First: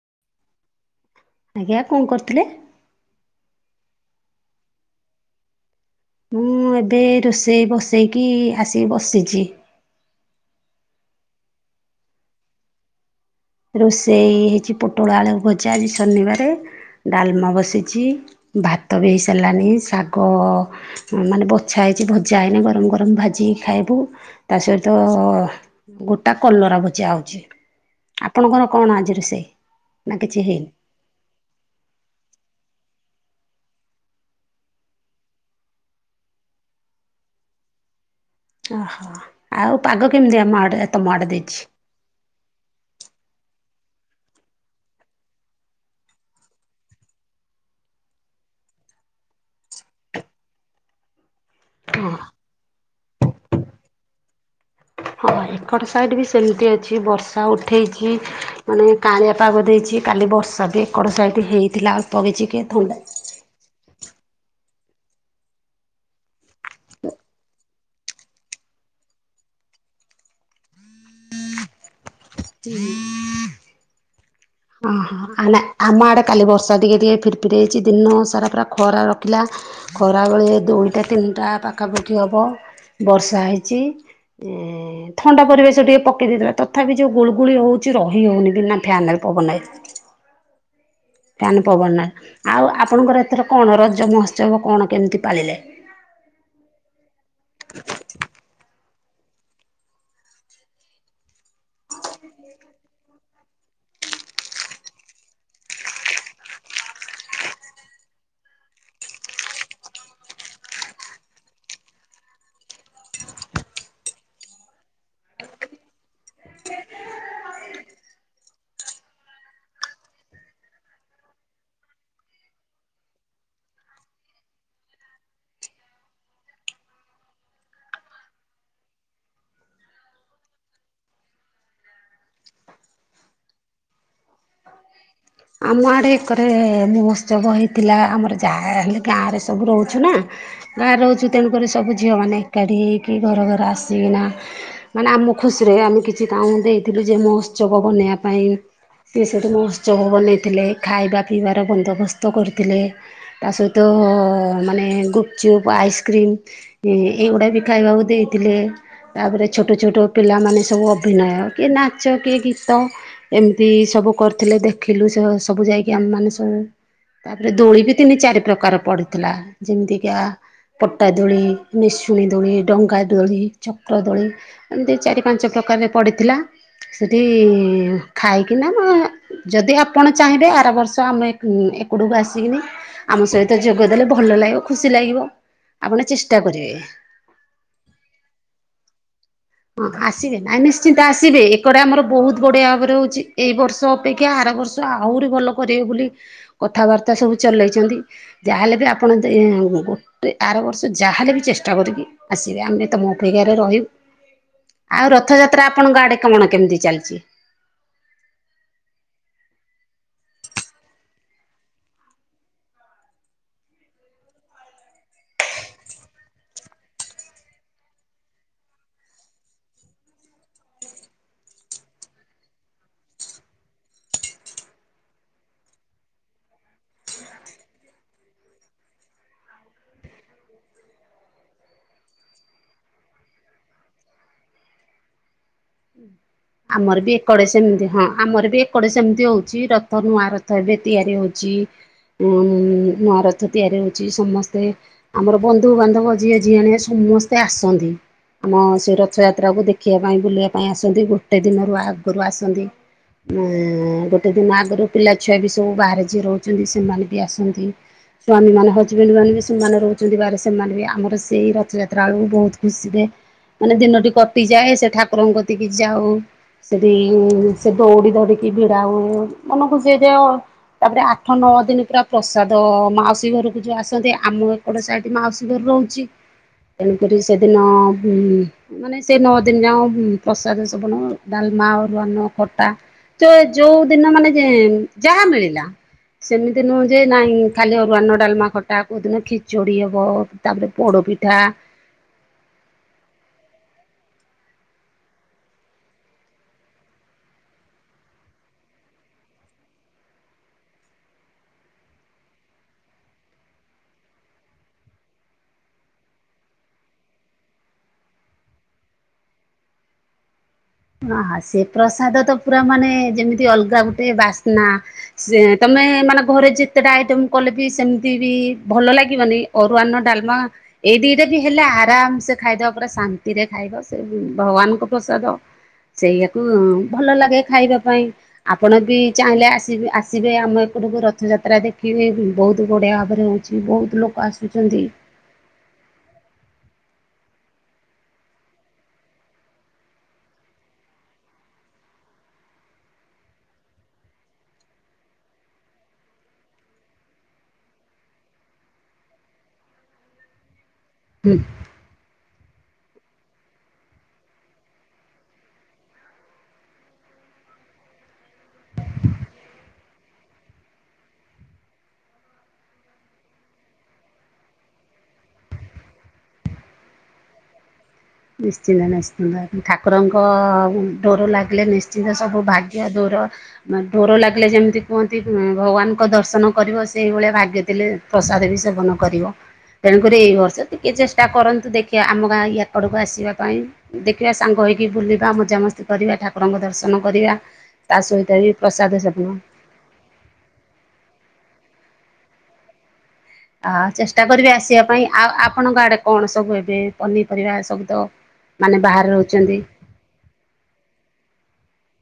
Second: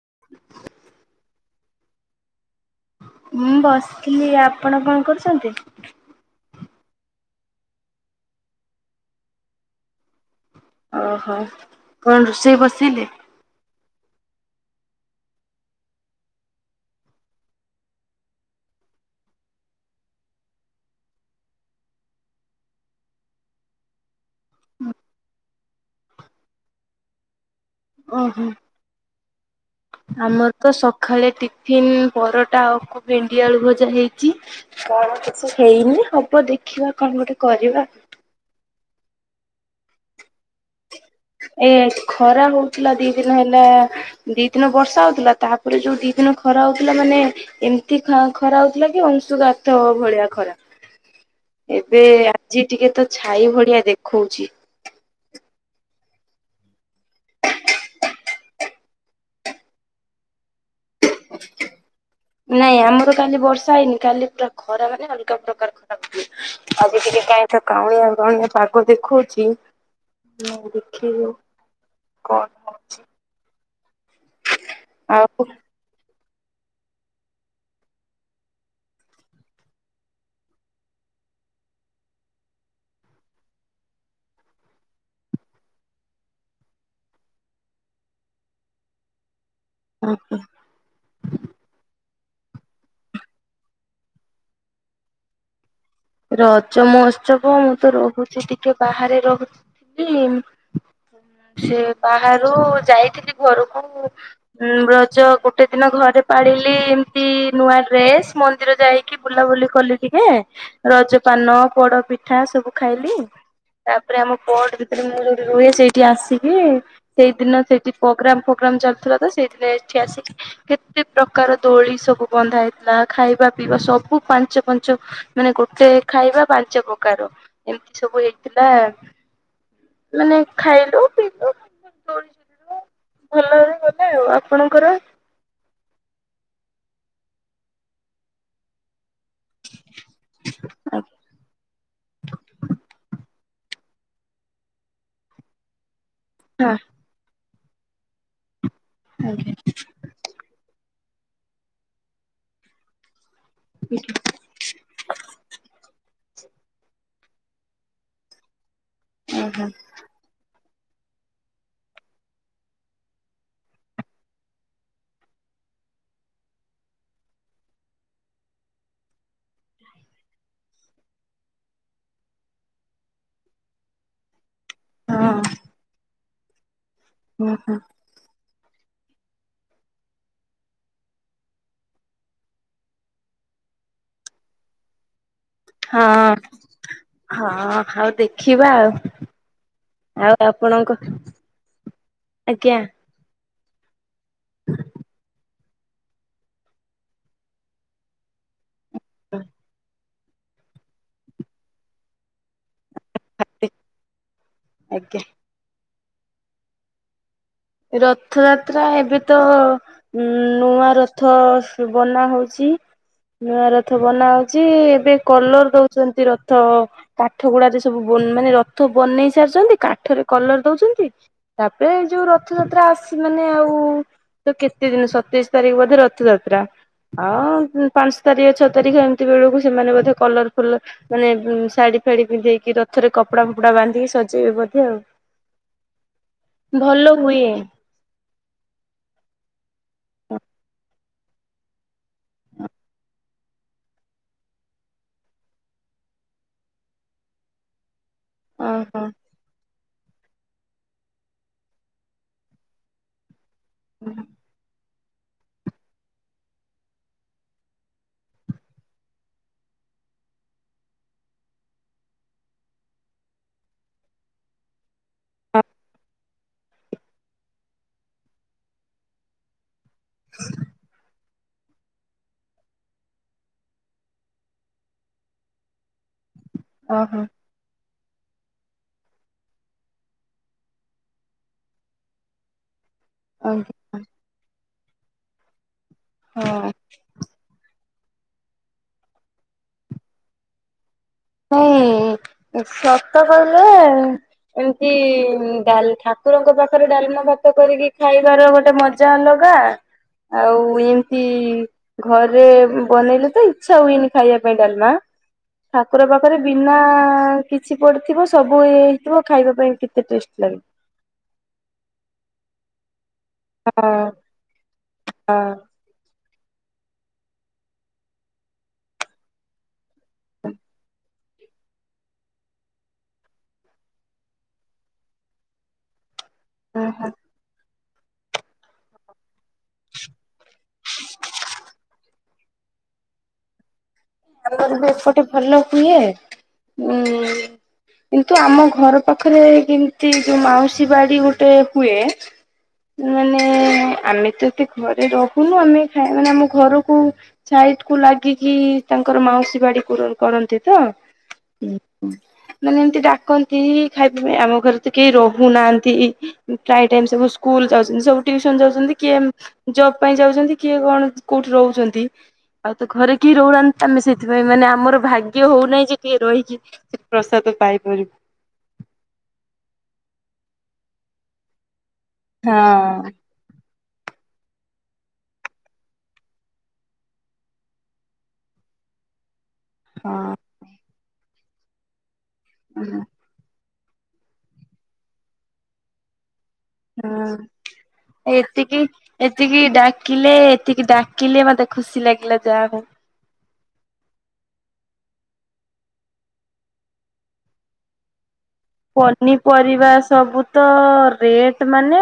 [inaudible] ଆଜ୍ଞା କଣ କରୁଥିଲେ? ମୁଁ ବସିଥିଲି ଆପଣ କଣ କରୁଛନ୍ତି? ମୁଁ ଏବେ ରୋଷେଇ ବସେଇକି ଆସି ବସିଛି। ଓ ହୋ କଣ ରୋଷେଇ ବସେଇଲେ? ରୋଷେଇ ହେଇଛି ପୋଟଳ ଆଳକୁ ଭଜା ଆଜି ଶନିବାରେ ଡାଲମ ବସିଛି ଭ ଭାତ ବି ହେଇସାରିଲାନି ଶାଗ ମାନେ ବଛା ହେଇଛି ଭଜା ହେଇନି ଗରମ ଗରମ ଭାଜି ଖାଇ ବୁ ତା ସହିତ ଗୋଟା କଲରା ଭଜା ହଉଛି। ଓହୋ। ଆପଣଙ୍କର କଣ ଆଜି ରୋଷେଇ? ନା କିଛି ଆମର ହେଇନି ତ ସକାଳେ ଟିଫିନ ପରଟା ଆଉ ଭେଣ୍ଡି ଆଳୁ ଭଜା ହେଇଛି କଣ କିଛି ହେଇନି ହବ ଦେଖିବା କଣ ଗୋଟେ କରିବା। ଓହୋ ଆଉ ପାଗ କେମିତିଆ? ଏ ଖରା ହଉଥିଲା ଦି ଦିନ ହେଲା ଦି ଦିନ ବର୍ଷା ହଉଥିଲା ତାପରେ ଯୋଉ ଦି ଦିନ ଖରା ହଉଥିଲା ମାନେ ଏମିତି ଖ-ଖରା ହଉଥିଲା ଅଂଶୁଘାତ ଭଳିଆ ଖରା। ହୁଁ [inaudible] ଏବେ ଆଜି ଟିକେ ତ ଛାଇ ଭଳିଆ ଦେଖଉଛି। ହଁ ଏପଟ ସାଇଡ ବି ସେମିତି ଅଛି ବର୍ଷା ଉଠେଇଛି ମାନେ କାଁଳିଆ ପାଗ ଦେଇଛି କାଲି ବର୍ଷା ବି ଏକଡ ସାଇଡ ହେଇଥିଲା ଅଳ୍ପ କିଛି କିଏ ଥଣ୍ଡା ଖରାମାନେ ଅଲଗା ପ୍ରକାର ଖରା ଆଜି ଟିକେ କାଁଳିଆ କାଁଳିଆ ପାଗ ଦେଖଉଛି। [unintelligible] ହଁ ଦେଖିବୁ କଣ ହଉଛି ହୁଁ ହଁ ଆଉ ହଁ ଆମ ଆଡେ କାଲି ବର୍ଷା ଟିକେ ଟିକେ ଫିରି ଫିରି ହେଇଛି ଦିନ ସାରା ପୁରା ଖରା ରଖିଲା ଖରା ବଳେ ଦୁଇଟା ତିନି ଟା ପାଖାପାଖି ହବ ବର୍ଷା ହେଇଛି ଏ ଥଣ୍ଡା ପରିବେଶ ଟିକେ ପକେଇ ଦେଇଥିଲା ତଥାପି ଯୋଉ ଗୁଳୁଗୁଳି ହଉଛି ରହି ହଉନି ବିନା ଫ୍ୟାନରେ ପବନରେ। କରତ [inaudible] ଫ୍ୟାନ ପବନରେ ଆଉ ଆପଣଙ୍କର ଏଥର କଣ ରଜ ମହୋତ୍ସବ କଣ କେମିତି ପାଳିଲେ? ରଜ ମହୋତ୍ସବ କଣ ମୁଁ ତ ରହୁଛି ଟିକେ ବାହାରେ ରହୁଥିଲି ସେ ବାହାରୁ ଯାଇଥିଲି ଘରକୁ ରଜ ଗୋଟେ ଦିନ ଘରେ ପାଳିଲି ଏମତି ନୂଆ ଡ୍ରେସ୍ ମନ୍ଦିର ଯାଇକି ବୁଲାବୁଲି କଲି ଟିକେ ରଜପାନ ପୋଡ ପିଠା ସବୁ ଖାଇଲି ତାପରେ ଆମ କୋଟ ଭିତରେ ମୁଁ ଯୋଉଠି ରୁହେ ସେଇଠି ଆସିକି ସେଇଦିନ ସେଇଠି ପ୍ରୋଗ୍ରାମ ଫୋଗ୍ରାମ ର ଚାଲଥିଲା ତ ସେଇଥିିନ ଏଠି ଆସିକି କେତେ ପ୍ରକାର ଦୋଳି ସବୁ ବନ୍ଧା ହେଇଥିଲା ଖାଇବା ପିଇ ସବୁ ପାଞ୍ଚ ପାଞ୍ଚ ମାନେ ଗୋ ଏ ଖାଇବା ପାଞ୍ଚ ପ୍ରକାର ଏମିତି ସବୁ ହେଇଥିଲା ମାନେ ଖାଇଲୁ ପିଇଲୁ ଭଲରେ ଗଲେ ଆଉ ଆପଣଙ୍କର। ଆମ ଆଡେ ଏକରେ ମହୋତ୍ସବ ହେଇଥିଲା ଆମର ଯାହା ହେଲେ ଗାଁରେ ସବୁ ରହୁଛୁ ନା ହଁ ଗାଁରେ ରହୁଛୁ ତେଣୁକରି ସବୁ ଝିଅମାନେ ଏକାଠି ହୋଇକି ଘରେ ଘରେ ଆସି ସିନା ମାନେ ଆମ ଖୁସିରେ ଆମେ କିଛି କତାଙ୍କୁ ଦେଇଥିଲୁ ଯେ ମହୋତ୍ସବ ବନେଇବା ପାଇଁ ସେ ସେଏଠୁ ଓହୋ ମହୋଉତ୍ସବ ବନେଇ ଖାଇବା ପିଇବାର ବନ୍ଦୋବସ୍ତ କରିଥିଲେ ତା ସହିତ ମାନେ ଗୁପଚୁପ୍ ଆଇସକ୍ରିମ୍ ଏଇଗୁଡା ବି ଖାଇବାକୁ ଦେଇଥିଲେ ତାପରେ ଛୋଟ ଛୋଟ ପିଲାମାନେ ସବୁ ଅଭିନୟ କିଏ ନାଚ କିଏ ଗୀତ ଏମିତି ସବୁ କରିଥିଲେ ଦେଖିଲୁ। ତ ସବୁ ଯାଇକି ଆମେମାନେ ସବୁ ତାପରେ ଦୋଳି ବି ତିନି ଚାରି ପ୍ରକାର ପଡିଥିଲା ଯେମିତିକା ପଟା ଦୋଳି ନିସୁଣୀ ଦୋଳି ଡଙ୍ଗା ଦୋଳି ଚକ୍ର ଦୋଳି ଏମିତି ହଁ ଚାରି ପାଞ୍ଚ ପ୍ରକାରରେ ପଡ଼ିଥିଲା ସେଇଠି ଓହୋ ଖାଇକିନା ଆ ଯଦି ଆ ଆପଣ ଚାହିଁବେ ଆର ବର୍ଷ ଆମ ଏକୁଡକୁ ଆସିକିନି ଆମ ସହିତ ଯୋଗ ଦେଲେ ଭଲ ଲାଗିବ ଖୁସି ଲ ଲାଗିବ। ଆପଣ ହଁ ଚେଷ୍ଟା କରିବେ। ହଁ ଆଉ ଦେଖିବା ଆଉ। ହଁ ଆଉ ଆସିବେ ନାଇଁ ଆପଣଙ୍କ ନିଶ୍ଚିନ୍ତ ଆସିବେ ଏକଡ ଆମର ବହୁତ ବଢିଆ ଆଜ୍ଞା ଭାବରେ ହଉଚି। ଏଇ ବର୍ଷ ଅପେକ୍ଷା ଆର ବର୍ଷ ଆହୁରି ଭଲ କରିବେ ବୋଲି କଥାବାର୍ତ୍ତା ସବୁ ଚଲେଇଚନ୍ତି। ଯାହାହେଲେ ବି ଆପଣ ଗୋଟେ ଏ ଆର ବର୍ଷ ଯାହାହେଲେ ବି ଚେଷ୍ଟା କରିକି ଆସିବେ ଆମେ ତମଁ ଅପେକ୍ଷାରେ ରହିବୁ। ଆଉ ଆଜ୍ଞା ରଥଯାତ୍ରା ଆପଣଙ୍କ ଆଡେ କଣ କେମିତି ଚାଲିଚି? ରଥଯାତ୍ରା ଏବେ ତ ଉ ନୂଆ ରଥ ବନା ହଉଚି। [inaudible] ନୂଆ ରଥ ବନା ହଉଚି, ଏବେ କଲର ଦଉଚନ୍ତି ରଥ କାଠ ଗୁଡାରେ ସବୁ ମାନେ ରଥ ବନେଇ ସାରିଚନ୍ତି, କାଠରେ କଲର ଦଉଚନ୍ତି, ତାପରେ ଏଇ ଯୋଉ ରଥଯାତ୍ରା ଆସି ମାନେ ଆଉ ତ କେତେ ଦିନ ସତେଇଶ ତାରିଖ ବୋଧେ ରଥଯାତ୍ରା। ହଁ ପାଞ୍ଚ ତାରିଖ ଛଅ ତାରିଖ ଏମିତି ବେଳକୁ ସେମାନେ ବୋଧେ କଲରଫୁଲ ମାନେ ଶାଢୀ ଫାଡି ପିନ୍ଧେଇକି ରଥରେ କପଡା ଫପଡା ବାନ୍ଧିକି ସଜେଇବେ ବଧେ ଆଉ। ଆମର ଭଲ ବି ହୁଏ ଏକଡେ ସେମିତି ହଁ ଆମର ବି ଏକଡେ ସେମିତି ହଉଚି। ର ଥ ନୂଆ ରଥ ଏବେ ତିଆରି ହଉଚି। ଉଁ ନୂଆରଥ ତିଆରି ହଉଚି, ସମସ୍ତେ ଆମର ବନ୍ଧୁବାନ୍ଧବ ଯିଏ ଯିଏ ଆଣେ ସମ ମସ୍ତେ ଆସନ୍ତି, ଆମ ସେ ଓହୋ ରଥଯାତ୍ରାକୁ ଦେଖିବା ପାଇଁ ବୁଲିବା ପାଇଁ ଆସନ୍ତି ଗୋ ଟେ ଦିନରୁ ଆଗରୁ ଆସନ୍ତି, ଏ ଗୋଟେ ଦିନ ଆଗରୁ ପିଲାଛୁଆ ବି ସବୁ ବାହାରେ ଯିଏ ରହୁଚନ୍ତି ସେମାନେ ବି ଆସନ୍ତି। ସ୍ଵାମୀ ମାନେ ହଜବେଣ୍ଡ ମାନେ ବି ସେମାନେ ରହୁଚନ୍ତି ବାହାରେ ସେମାନେ ବି ଆମର ସେଇ ରଥଯାତ୍ରା ବଳକୁ ବହୁତ ଖୁସିରେ ମାନେ ଦିନଟି କଟିଯାଏ ସେ ଠାକୁର କତିକି ଯାଉ ସେଠି ସେ ଦୌଡି ଧରିକି ଭିଡା ହୁଏ ମନକୁ ସେ ଯା ତାପରେ ଆଠ ନଅ ଦିନ ପୁରା ପ୍ରସାଦ ମାଉସୀ ଘରକୁ ଯଉଁ ଆସନ୍ତି, ଆମ ଏକଟେ ସାଇଡ଼ ମାଉସୀ ଘର ରହୁଚି। ତେଣୁକରି ଓହୋ ସେଦିନ ହୁଁ ମାନେ ସେ ନଅ ଦିନ ଯାଦ ପ୍ରସାଦ ସେବନ ଡାଲମା ଆରୁଆନ୍ନ ଖଟା ତ ଓହୋ। ଯୋଉ ଦିନ ମାନେ ଯେ ଯାହା ମିଳିଲା ସେମିତି ହଁ ନୁହଁ ଯେ ନାଇଁ ଖାଲି ରୁଆର୍ନ ଡାଲମା ଖଟା କଉଦିନ ଖିଚୋଡ଼ି ହବ ତାପରେ ପୋଡପିଠା ହୁଁ ସତ କହିଲେ [inaudible] ଏମିତି ଡାଲ ଠାକୁରଙ୍କ ପାଖରେ ଡାଲମା ଭାତ କରିକି ଖାଇବାର ଗୋଟେ ମଜା ଅଲଗା। [inaudible] ଆଉ ଏମିତି ଘରେ ବନେଇଲେ ତ ଇଚ୍ଛା ହୁଏନି ଖାଇବା ପାଇଁ ଡାଲମା। ସତ ଠାକୁର ପାଖରେ ବିନା କିଛି ପଡିଥିବ ସବୁ ଇଏ ହେଇଥିବ ଖାଇବା ପାଇଁ କେତେ ଟେଷ୍ଟ ଲାଗିବ। ଅହ ସେ ପ୍ରସାଦ ତ ପୁରା ମାନେ ଯେମିତି ଅଲଗା ହଁ ଗୋଟେ ବାସ୍ନା ସେ ତମେ ମାନେ ଘରେ ଯେତେଟା ଆଇଟମ କଲେ ବି ସେମିତି ବି ଭଲ ଲାଗିବନି ଅରୁଆନ ଡାଲମା ଏଇ ଦିଟା ରେ ବି ହେଲେ ଆରାମ ସେ ଖାଇଦବା ପୁରା ଶାନ୍ତିରେ ଖାଇବ ସେ ଭଗବାନଙ୍କ ପ୍ରସାଦ। ସେଇଆକୁ ହଁ ଭଲ ଲାଗେ ଖାଇବା ପାଇଁ ଆପଣ ବି ଚାହିଁଲେ ଆସି ଆସିବେ ଆମ ଏପଡକୁ ରଥଯାତ୍ରା ଦେଖିବେ ବହୁତ ବଢିଆ ଭାବରେ ହଉଚି, ବହୁତ ଲୋକ ଆମର ଆସୁଛନ୍ତି। ବି ଏପଟେ ଭଲ ହୁଏ ଉଁ କିନ୍ତୁ, ଆମ ଘର ପାଖରେ ଯେମତି ଯୋଉ ମାଉସୀ ବାଡି ଗୋଟେ ହୁଏ ମାନେ ଆମେ ତ ଏତେ ଘରେ ରହୁନୁ, ଆମେ ଖାଇ ମାନେ ଆମ ଘରକୁ ଖାଇ କୁ ଲାଗିକି ତାଙ୍କର ମାଉସୀ ବାଡି କୁର କରନ୍ତି ତ। ହୁଁ ଉଁ ହୁଁ। ମାନେ ଏମିତି ଡାକନ୍ତି ଖାଇବା ପାଇଁ, ଆମ ଘରେ ତ କେହି ରହୁନାହାନ୍ତି, ପ୍ରାୟ ଟାଇମ ସବୁ ସ୍କୁଲ ଯାଉଚନ୍ତି, ସବୁ ଟିଉସନ୍ ଯାଉଚନ୍ତି କିଏ ଜବ ପାଇଁ ଯାଉଚନ୍ତି, କିଏ କଣ କୋଉଠି ରହୁଚନ୍ତି। ଆଉ ତ ଘରେ କି ରହୁନାହା ଆମେ ସେଥିପାଇଁ, ମାନେ ଆମର ଭାଗ୍ୟ ହଉନାହିଁ ଯେ ଟିକେ ରହିକି ସେ ପ୍ରସାଦ ପାଇପାରିବୁ। ନିଶ୍ଚିନ୍ତ ନିଶ୍ଚିନ୍ତ ଠାକୁରଙ୍କ ଡୋର ଲାଗିଲେ ନିଶ୍ଚନ୍ ନ୍ତ, ସବୁ ଭାଗ୍ୟ ହଁ ଦୂର ନେ ଡୋର ଲାଗିଲେ ଯେମିତି କୁହନ୍ତି, ଭଗବାନଙ୍କ ଦର୍ଶନ କରିବ। ସେଇଭଳିଆ ଭାଗ୍ୟ ଥିଲେ ପ୍ରସାଦ ବି ସେ ସେବନ କରିବ। ହଁ। ତେଣୁକରି ଏଇ ବର୍ଷ ଟିକେ ଚେଷ୍ଟା କରନ୍ତୁ ଦେଖିବା। ଆମ ଗାଁ ଇଆ କଡକୁ ଆସିବା ପାଇଁ ଦେଖିବା ସାଙ୍ଗ ହେଇକି ବୁଲିବା ମଜାମସ୍ତି କରିବା। ଠାକୁ ହଁ ବି ଏତିକି ପ୍ରସାଦ ସେବନ। ଏତିକି ଡାକିଲେ ଏତିକି ଡା କିଲେ ମତେ ଖୁସି ଲାଗିଲା। ଯାହା ପାଇଁ ଆ ଚେଷ୍ଟା କରିବି ଆସିବା ପାଇଁ। ଆଉ ଆପଣଙ୍କ ଆଡେ କଣ ସବୁ ଏବେ ପନିପରିବା ସବୁତ ପନିପରିବା ସବୁ ତ ରେଟ ସେମାନେ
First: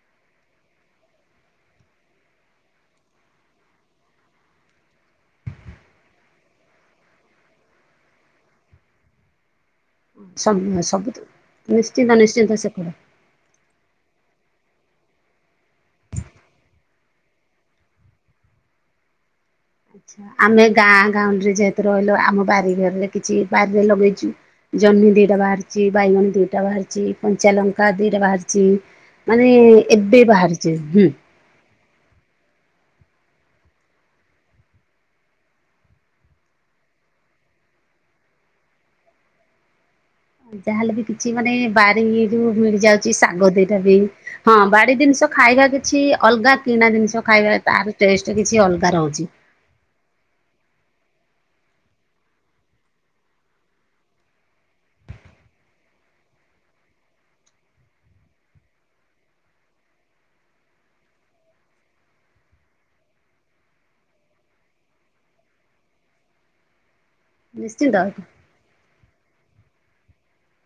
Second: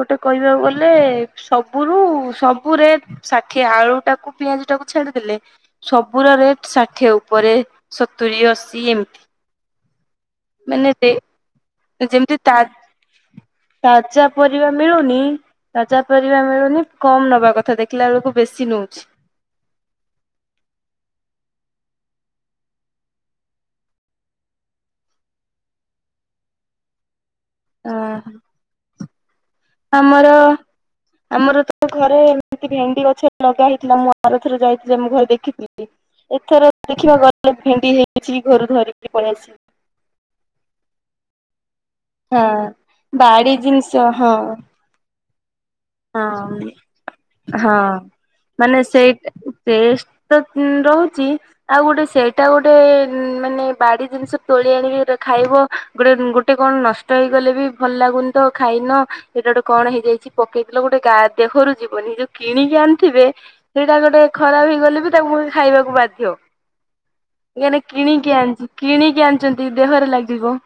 ଗୋଟେ କହିବାକୁ ଗଲେ। ସବୁରୁ ସବୁ ରେ ଷାଠିଏ ଆଳୁ ଟାକୁ ପିଆଜ ଟାକୁ ଛାଡିଦେଲେ। ସବୁରା ରେଟ ଷାଠିଏ ଉପରେ ସତୁରି ଅଶୀ ଏମତି। ସବୁ ମାନେ ଯେ ସବୁ ନିଶ୍ଚିନ୍ତ ଯେମିତି ନିଶ୍ଚିନ୍ତ ତା ସେପଟ ତାଜା ପରିବା ମିଳୁନି ତାଜା ପରିବା ମିଳୁନି। କମ ନବା କଥା ଦେଖିଲା ବେଳକୁ ବେଶୀ ନଉଛି ଆଛା ଆମେ ଗାଁ ଗାଁଉଲି ରେ ଯେହେତୁ ରହିଲୁ, ଆମ ବାରିଘରରେ କିଛି ବାରିରେ ଲଗେଇଛୁ ଜହ୍ନି ଦିଟା ବାହାରିଛି ଭାଇଗଣୀ ଦିଟା ବାହାରିଛି କଞ୍ଚାଲଙ୍କା ଦିଟା ଓହୋ। ବାହାରିଛି, ମାନେ ଏବେ ବାହାରିଛି ହୁଁ। ମୋ ଘରେ ଏମିତି ଭେଣ୍ଡି ଗଛ ଲଗା ହେଇଥିଲା। ମୁଁ ଆର ଥରେ ଯାଇଥିଲି ମୁଁ ଘରେ ଦେଖିଥିଲି ଏଥର ଦେଖିବାକୁ ଗଲେ ଭେଣ୍ଡି ହେଇଛି ଘରୁ ଧରିକି ପଳେଇଆସି ଯାହାହେଲେ ବି କିଛି ମାନେ ବାରିରୁୁ ହଁ ମିଳି ଯାଉଛି। ଶାଗ ବାଡି ଦିଟା ଜିନିଷ ବି ହଁ ବାଡି ଜିନିଷ ଖାଇବା ବି ହଁ ହଁ ଟେଷ୍ଟ କିଛି ମାନେ ଅଲଗା ସେଇ ରହୁଛି ଟେଷ୍ଟ ତ ରହୁ ଛି, ଆଉ ଗୋଟେ ସେଇଟା ଗୋଟେ ମାନେ ବାଡି ଜିନିଷ ତୋଳି ଆଣି ବି ଖାଇବ ଗୋଟେ ହୁଁ, ଗୋଟେ କଣ ନଷ୍ଟ ହେଇଗଲେ ବି ଭଲ ଲାଗୁନି ତ ଖାଇନ। ଏଟା ଗୋଟେ କଣ ହେଇଯାଇଛି ପକେଇ ଗୋଟେ ଗା ଦେହରୁ ଯିବନି। ଯୋଉ କିଣିକି ଆଣିଥିବେ ସେଇଟା ଗୋଟେ ଖରାପ ହେଇଗଲେ ବି ତାକୁ ଖା ଇବାକୁ ବାଧ୍ୟ। ହ [inaudible] ଏନେ କିଣିକି ଆଣିଛି କିଣିକି ଆଣିଛନ୍ତି ଦେହରେ ଲାଗିବ।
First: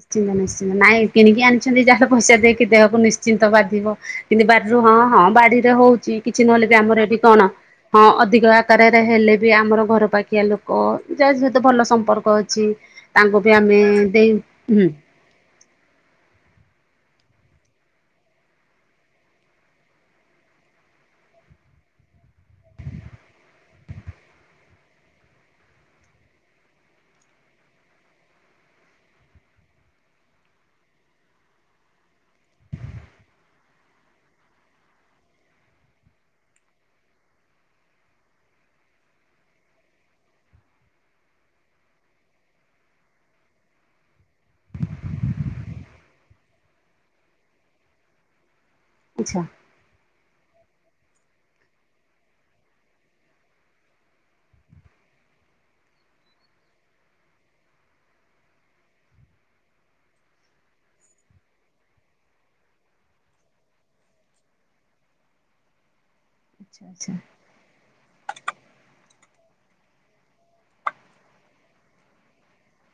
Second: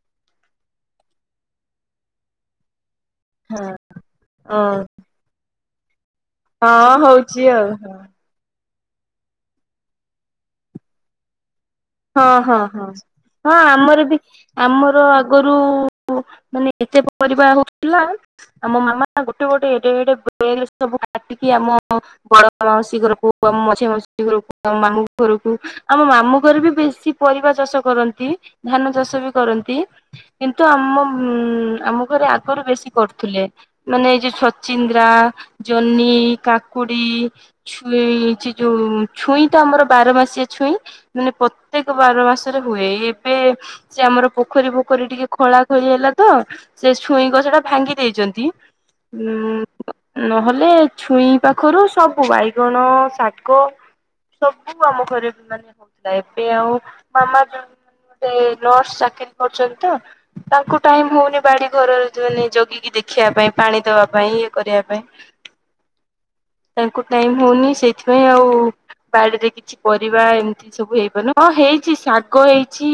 ନିଶ୍ଚିନ୍ତ ନିଶ୍ଚିନ୍ତ, ନାଇଁ କିଣିକି ଆଣିଛନ୍ତି ଯାହାଲେ ପଇସା ଦେଇକି ଦେହକୁ ନିଶ୍ ନିଶ୍ଚିନ୍ତ ହଁ ବାଧିବ। କିନ୍ତୁ ବାରିରୁ ହଁ ହଁ ବାଡିରେ ହଉଛି କିଛି ନହେଲେ ହଁ ବି ଆମର ଏଠି ହଉଛି କଣ ଆଉ ହଁ ଅଧିକ କାର ହେଲେ ବି, ଆମର ଘର ପାଖିଆ ଲୋକ ଯା ଯେ ତେ ଭଲ ହଁ ସମ୍ପର୍କ ହଁ ଅଛି! ହଁ ତାଙ୍କୁ ବି ହଁ ଆମେ ଆମର ବି ଦେଇ ହୁଁ ଆମର ଆଗରୁ ମାନେ ଏତେ ପରିବା ହଉଥିଲା। ଆମ ମାମା ଗୋଟେ ଗୋଟେ ଏଡେ ଏଡେ ବେଗ ସବୁ କାଟିକି ଆମ ଅ ବଡ ମାଉସୀ ଘରକୁ ମଝିଆ ମାଉସୀ ଘରକୁ। ଆ ମାମୁଁ ଘରକୁ ଆମ ମାମୁଁ ଘରେ ବି ବେଶୀ ପରିବା ଚାଷ କରନ୍ତି, ଧାନ ଚାଷ ବି କରନ୍ତି କିନ୍ତୁ ଆମ ଉ ଆମ ଘରେ ଆଗରୁ ବେଶୀ କରୁଥିଲେ। ମାନେ ଏଇ ଯୋଉ ସଚିନ୍ଦ୍ରା ଜନି କାକୁ କୁଡି ଛୁଇଁ ଛି ଯୋଉ ଛୁଇଁ ଟା ଆମର ବାରମାସିଆ ଛୁଇଁ ମାନେ ପ୍ରତ୍ୟେକ ବାର ମାସରେ ହୁଏ। ଏବେ ସେ ଆମର ପୋଖରୀ ପୋଖରୀ ଟିକେ ଖୋଳା ଖୋଳି ହେଲା ତ ସେ ଛୁଇଁ ଗଛ ଟା ଭାଙ୍ଗି ଦେଇଛନ୍ତି। ଉ ଆଚ୍ଛା ନ ହଲ ବଲେ ଛୁଇଁ ପାଖରୁ ସବୁ ବାଇଗଣ ଶାଗ ସବୁ ଆମ ଘରେ ବି ମାନେ ହଉଥିଲା ଏବେ ଆଉ ମାମାଣ ଗୋଟେ ନର୍ସ ଚାକିରୀ କରୁଛନ୍ତି ତ ତାଙ୍କୁ ଟାଇମ ହଉନି ବାଡି ଘରାନେ ଜଗିକି ଦେଖିବା ପାଇଁ ପାଣି ଦବା ପାଇଁ ଇଏ କରିବା ପାଇଁ ହ ତାଙ୍କୁ ଟାଇମ ହଉନି ସେଇଥିପାଇଁ ଆଉ ବାଡିରେ କିଛି ପରିବା ଏମିତି ସବୁ ହେଇ ହଁ ହେଇଛି ଶାଗ ହେଇଛି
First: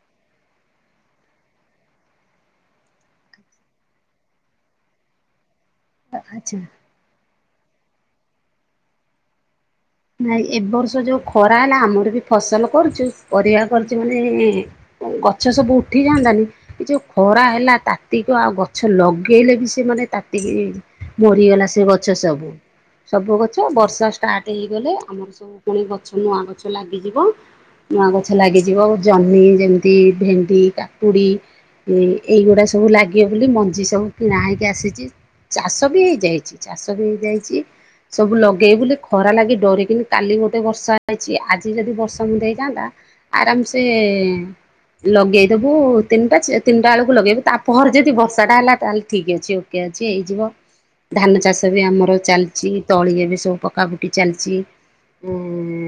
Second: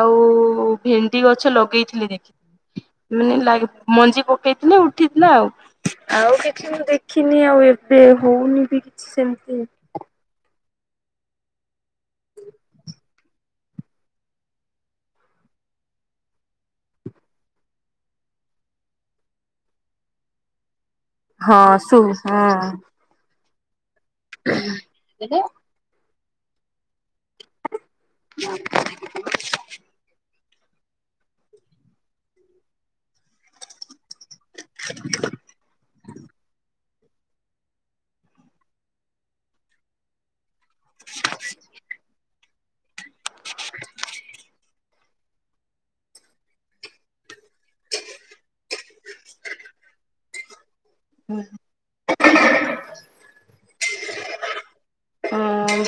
ଆଉ ଭେଣ୍ଡି ଗଛ ଲଗେଇଥିଲି ଦେଖି ମାନେ ଲ ମଞ୍ଜି ପକେଇଥିଲେ ଉଠିଥିଲା ଆଉ। ଆଉ ଆଚ୍ଛା କିଛି ମୁଁ ଦେଖିନି ଆଉ ଏବେ ହଉନି ବି କିଛି ସେମିତି ନାଇଁ ଏବ ବର୍ଷ ଯୋଉ ଖରା ହେଲା ଆମର ବି ଫସଲ କରୁଛୁ ପରିବା କରୁଛୁ ମାନେ ଗଛ ସବୁ ଉଠି ଯାଆନ୍ତାନି ଏ ଯୋଉ ଖରା ହେଲା ତାତିକ ଆଉ ଗଛ ଲଗେଇଲେ ବି ସେମାନେ ତାତିିକି ହଁ ମରିଗଲା ସେ ସୁ ଗଛ ସବୁ ସବୁ ଗଛ ବର୍ଷା ଷ୍ଟାର୍ଟ ହେଇଗଲେ ଆମର ସବୁ ପୁଣି ଗଛ ନୂଆ ଗଛ ଲାଗ ନୂଆ ଗଛ ଲାଗିଯିବ ଜହ୍ନି ଯେମିତି ଭେଣ୍ କାପୁଡି ଏଇଗୁଡା ସବୁ ଲାଗିବ ବୋଲି ମଞ୍ଜି ସବୁ। କି ନା ହେକି ଆସିଛି ଚାଷ ବି ହେଇଯାଇଛି। ହେଇଯାଇଛି ସବୁ ଲଗେଇ ବୁ ଖରା ଲାଗେ ଡରିକିନି କାଲି ଗୋଟେ ବର୍ଷା ହେଇଛି ଆଜି ଯଦି ବର୍ଷା ମୁ ହେଇଯାଆନ୍ତା ଆରାମସେ ଲଗେଇଦବୁ ତିନିଟା ତିନିଟା ବେଳକୁ ଲଗେଇବୁ ତାପରେ ଯଦି ବର୍ଷାଟା ହେଲା ତାହେଲେ ଠିକ୍ ଅଛି ଓକେ। ହେଇଯିବ ଧାନ ଚାଷ ବି ଆମର ଚାଲିଛି ତଳି ଏ ବି ସବୁ ପକାପୁକ ଚାଲିଛି। ଜି। ହଁ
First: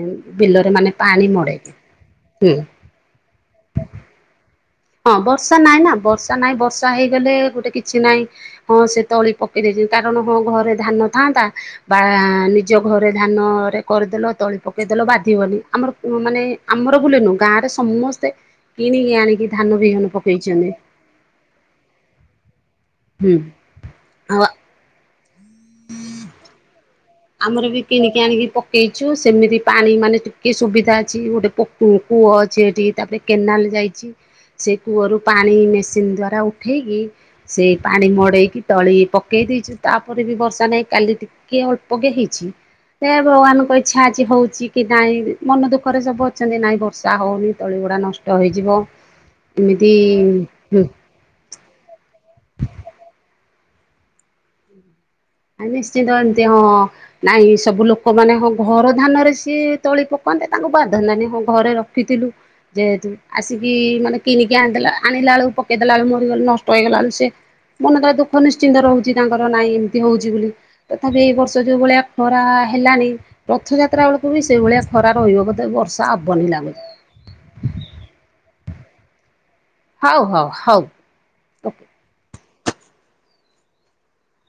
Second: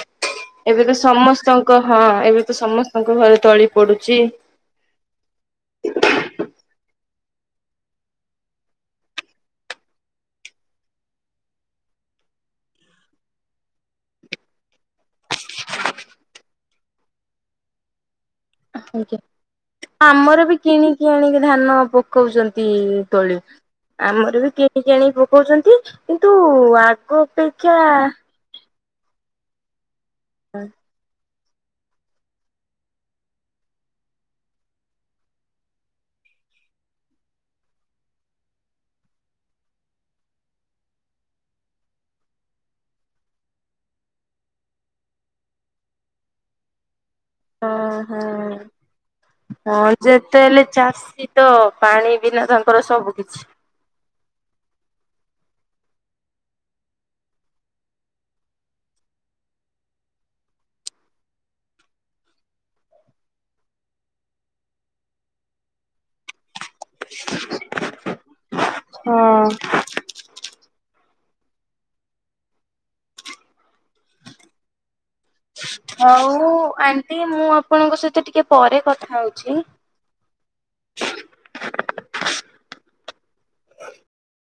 ଏବେ ତ ମଡ଼େଇକି ସମସ୍ତଙ୍କ ହଁ ଏବେ ହୁଁ ତ ସମସ୍ତଙ୍କ ଘରେ ତଳି ପଡୁଛି। ହ। ହଁ ବର୍ଷା ନାଇଁ ନା ବର୍ଷା ନାଇଁ ବର୍ଷା। ଷା ହେଇଗଲେ ଗୋଟେ କିଛି ନହିଁ ହଁ ସେ ତଳି ପକେଇ ଦେଇ କାରଣ ହଁ ଘରେ ଧାନ ଥାନ୍ତା। ବା ନିଜ ଘରେ ଧାନରେ କରିଦେଲ ତଳି ପକେଇଦେଲ ବାଧିବନି ଆମର ମାନେ ଆମ ଆମର ବୁଲନୁ ଗାଁରେ ସମସ୍ତେ କିଣିକି ଆଜ୍ଞା। ଆଣି ଆମର ବି କିଣିକି ଆଣିକି ଧାନ ପକଉଛନ୍ତି ତୋଳି। ହୁଁ ଆମର ଆଉ ବି କିଣିକି ଆଣିି ପକଉଛନ୍ତି କିନ୍ତୁ ଆଗ ଆମର ଅପେକ୍ଷା ବି କିଣିକି ଆଣିକି ପକେଇଛୁ ସେମିତି ପାଣି ମାନେ ଟିକେ ସୁବିଧା ଅଛି ଗୋଟେ ପ କୂଅ ଅଛିଠି ତାପରେ କେନାଲ ଯାଇଛି। ସେ କୂଅରୁ ପାଣି ମେସିନ ଦ୍ଵାରା ଉଠେଇକି ସେ ପାଣି ମଡେଇକି ତଳି ପକେଇ। ଦେଇଛୁ ତାପରେ ବି ବର୍ଷା ନାହିଁ କାଲି ଟିକେ ଅଳ୍ପକେ ହେଇଛି। ସେ ଭଗବାନଙ୍କ ଇଚ୍ଛା ଅଛି ହଉଛି କି ନାଇଁ ମନ ଦୁଃଖରେ ସବୁ ଅଛନ୍ତି ନାଇଁ ବର୍ଷା ହଉନି ହଁ ତଳିଗୁଡା ହଁ। ନଷ୍ଟ ହେଇଯିବ ହଁ ଏମିତି ଯେତେ ହେଲେ ଚାଷୀ ତ ପାଣି ବିନା ତାଙ୍କର ସବୁ କିଛି। ଆ ନିଶ୍ଚିନ୍ତ ଏମତି ହଁ ନାଇଁ ସବୁ ଲୋକ ମାନେ ହଁ ଘର ଧାନରେ ସିଏ ତଳି ପକା ମତେ ତାଙ୍କୁ ବାଧନ୍ତାନହି ହଁ ଘରେ ରଖିଥିଲୁ ଯେହେତୁ ଆସିକି ମାନେ କିଣିକି ଆଣିଦେ ଆଣିଲା ବଳ ପକେଇଦେଲା ବେ ମରିଗଲେ ଇଗଲାଣି ସେ ମନ ତ ଦୁଃଖ ନିଶ୍ଚିନ୍ତ ରହୁଛି ତାଙ୍କର ହଁ। ନାଇଁ। ତଥାପି ଏ ବର୍ଷ ଯୋଉ ଭଳିଆ ଖରା ହେଲ ରଥଯାତ୍ରା ବେଳକୁ ସେଭଳିଆ ଖରା ରହିବ ବୋଧେ ବର୍ଷା ହବନି ହଉ ଲାଗୁଛି ଆଣ୍ଟି ମୁଁ ଆପଣଙ୍କ ସହିତ ଟିକେ ପରେ କଥା ହଉଛି। ହଉ ହଉ ହଉ ଓକେ ହ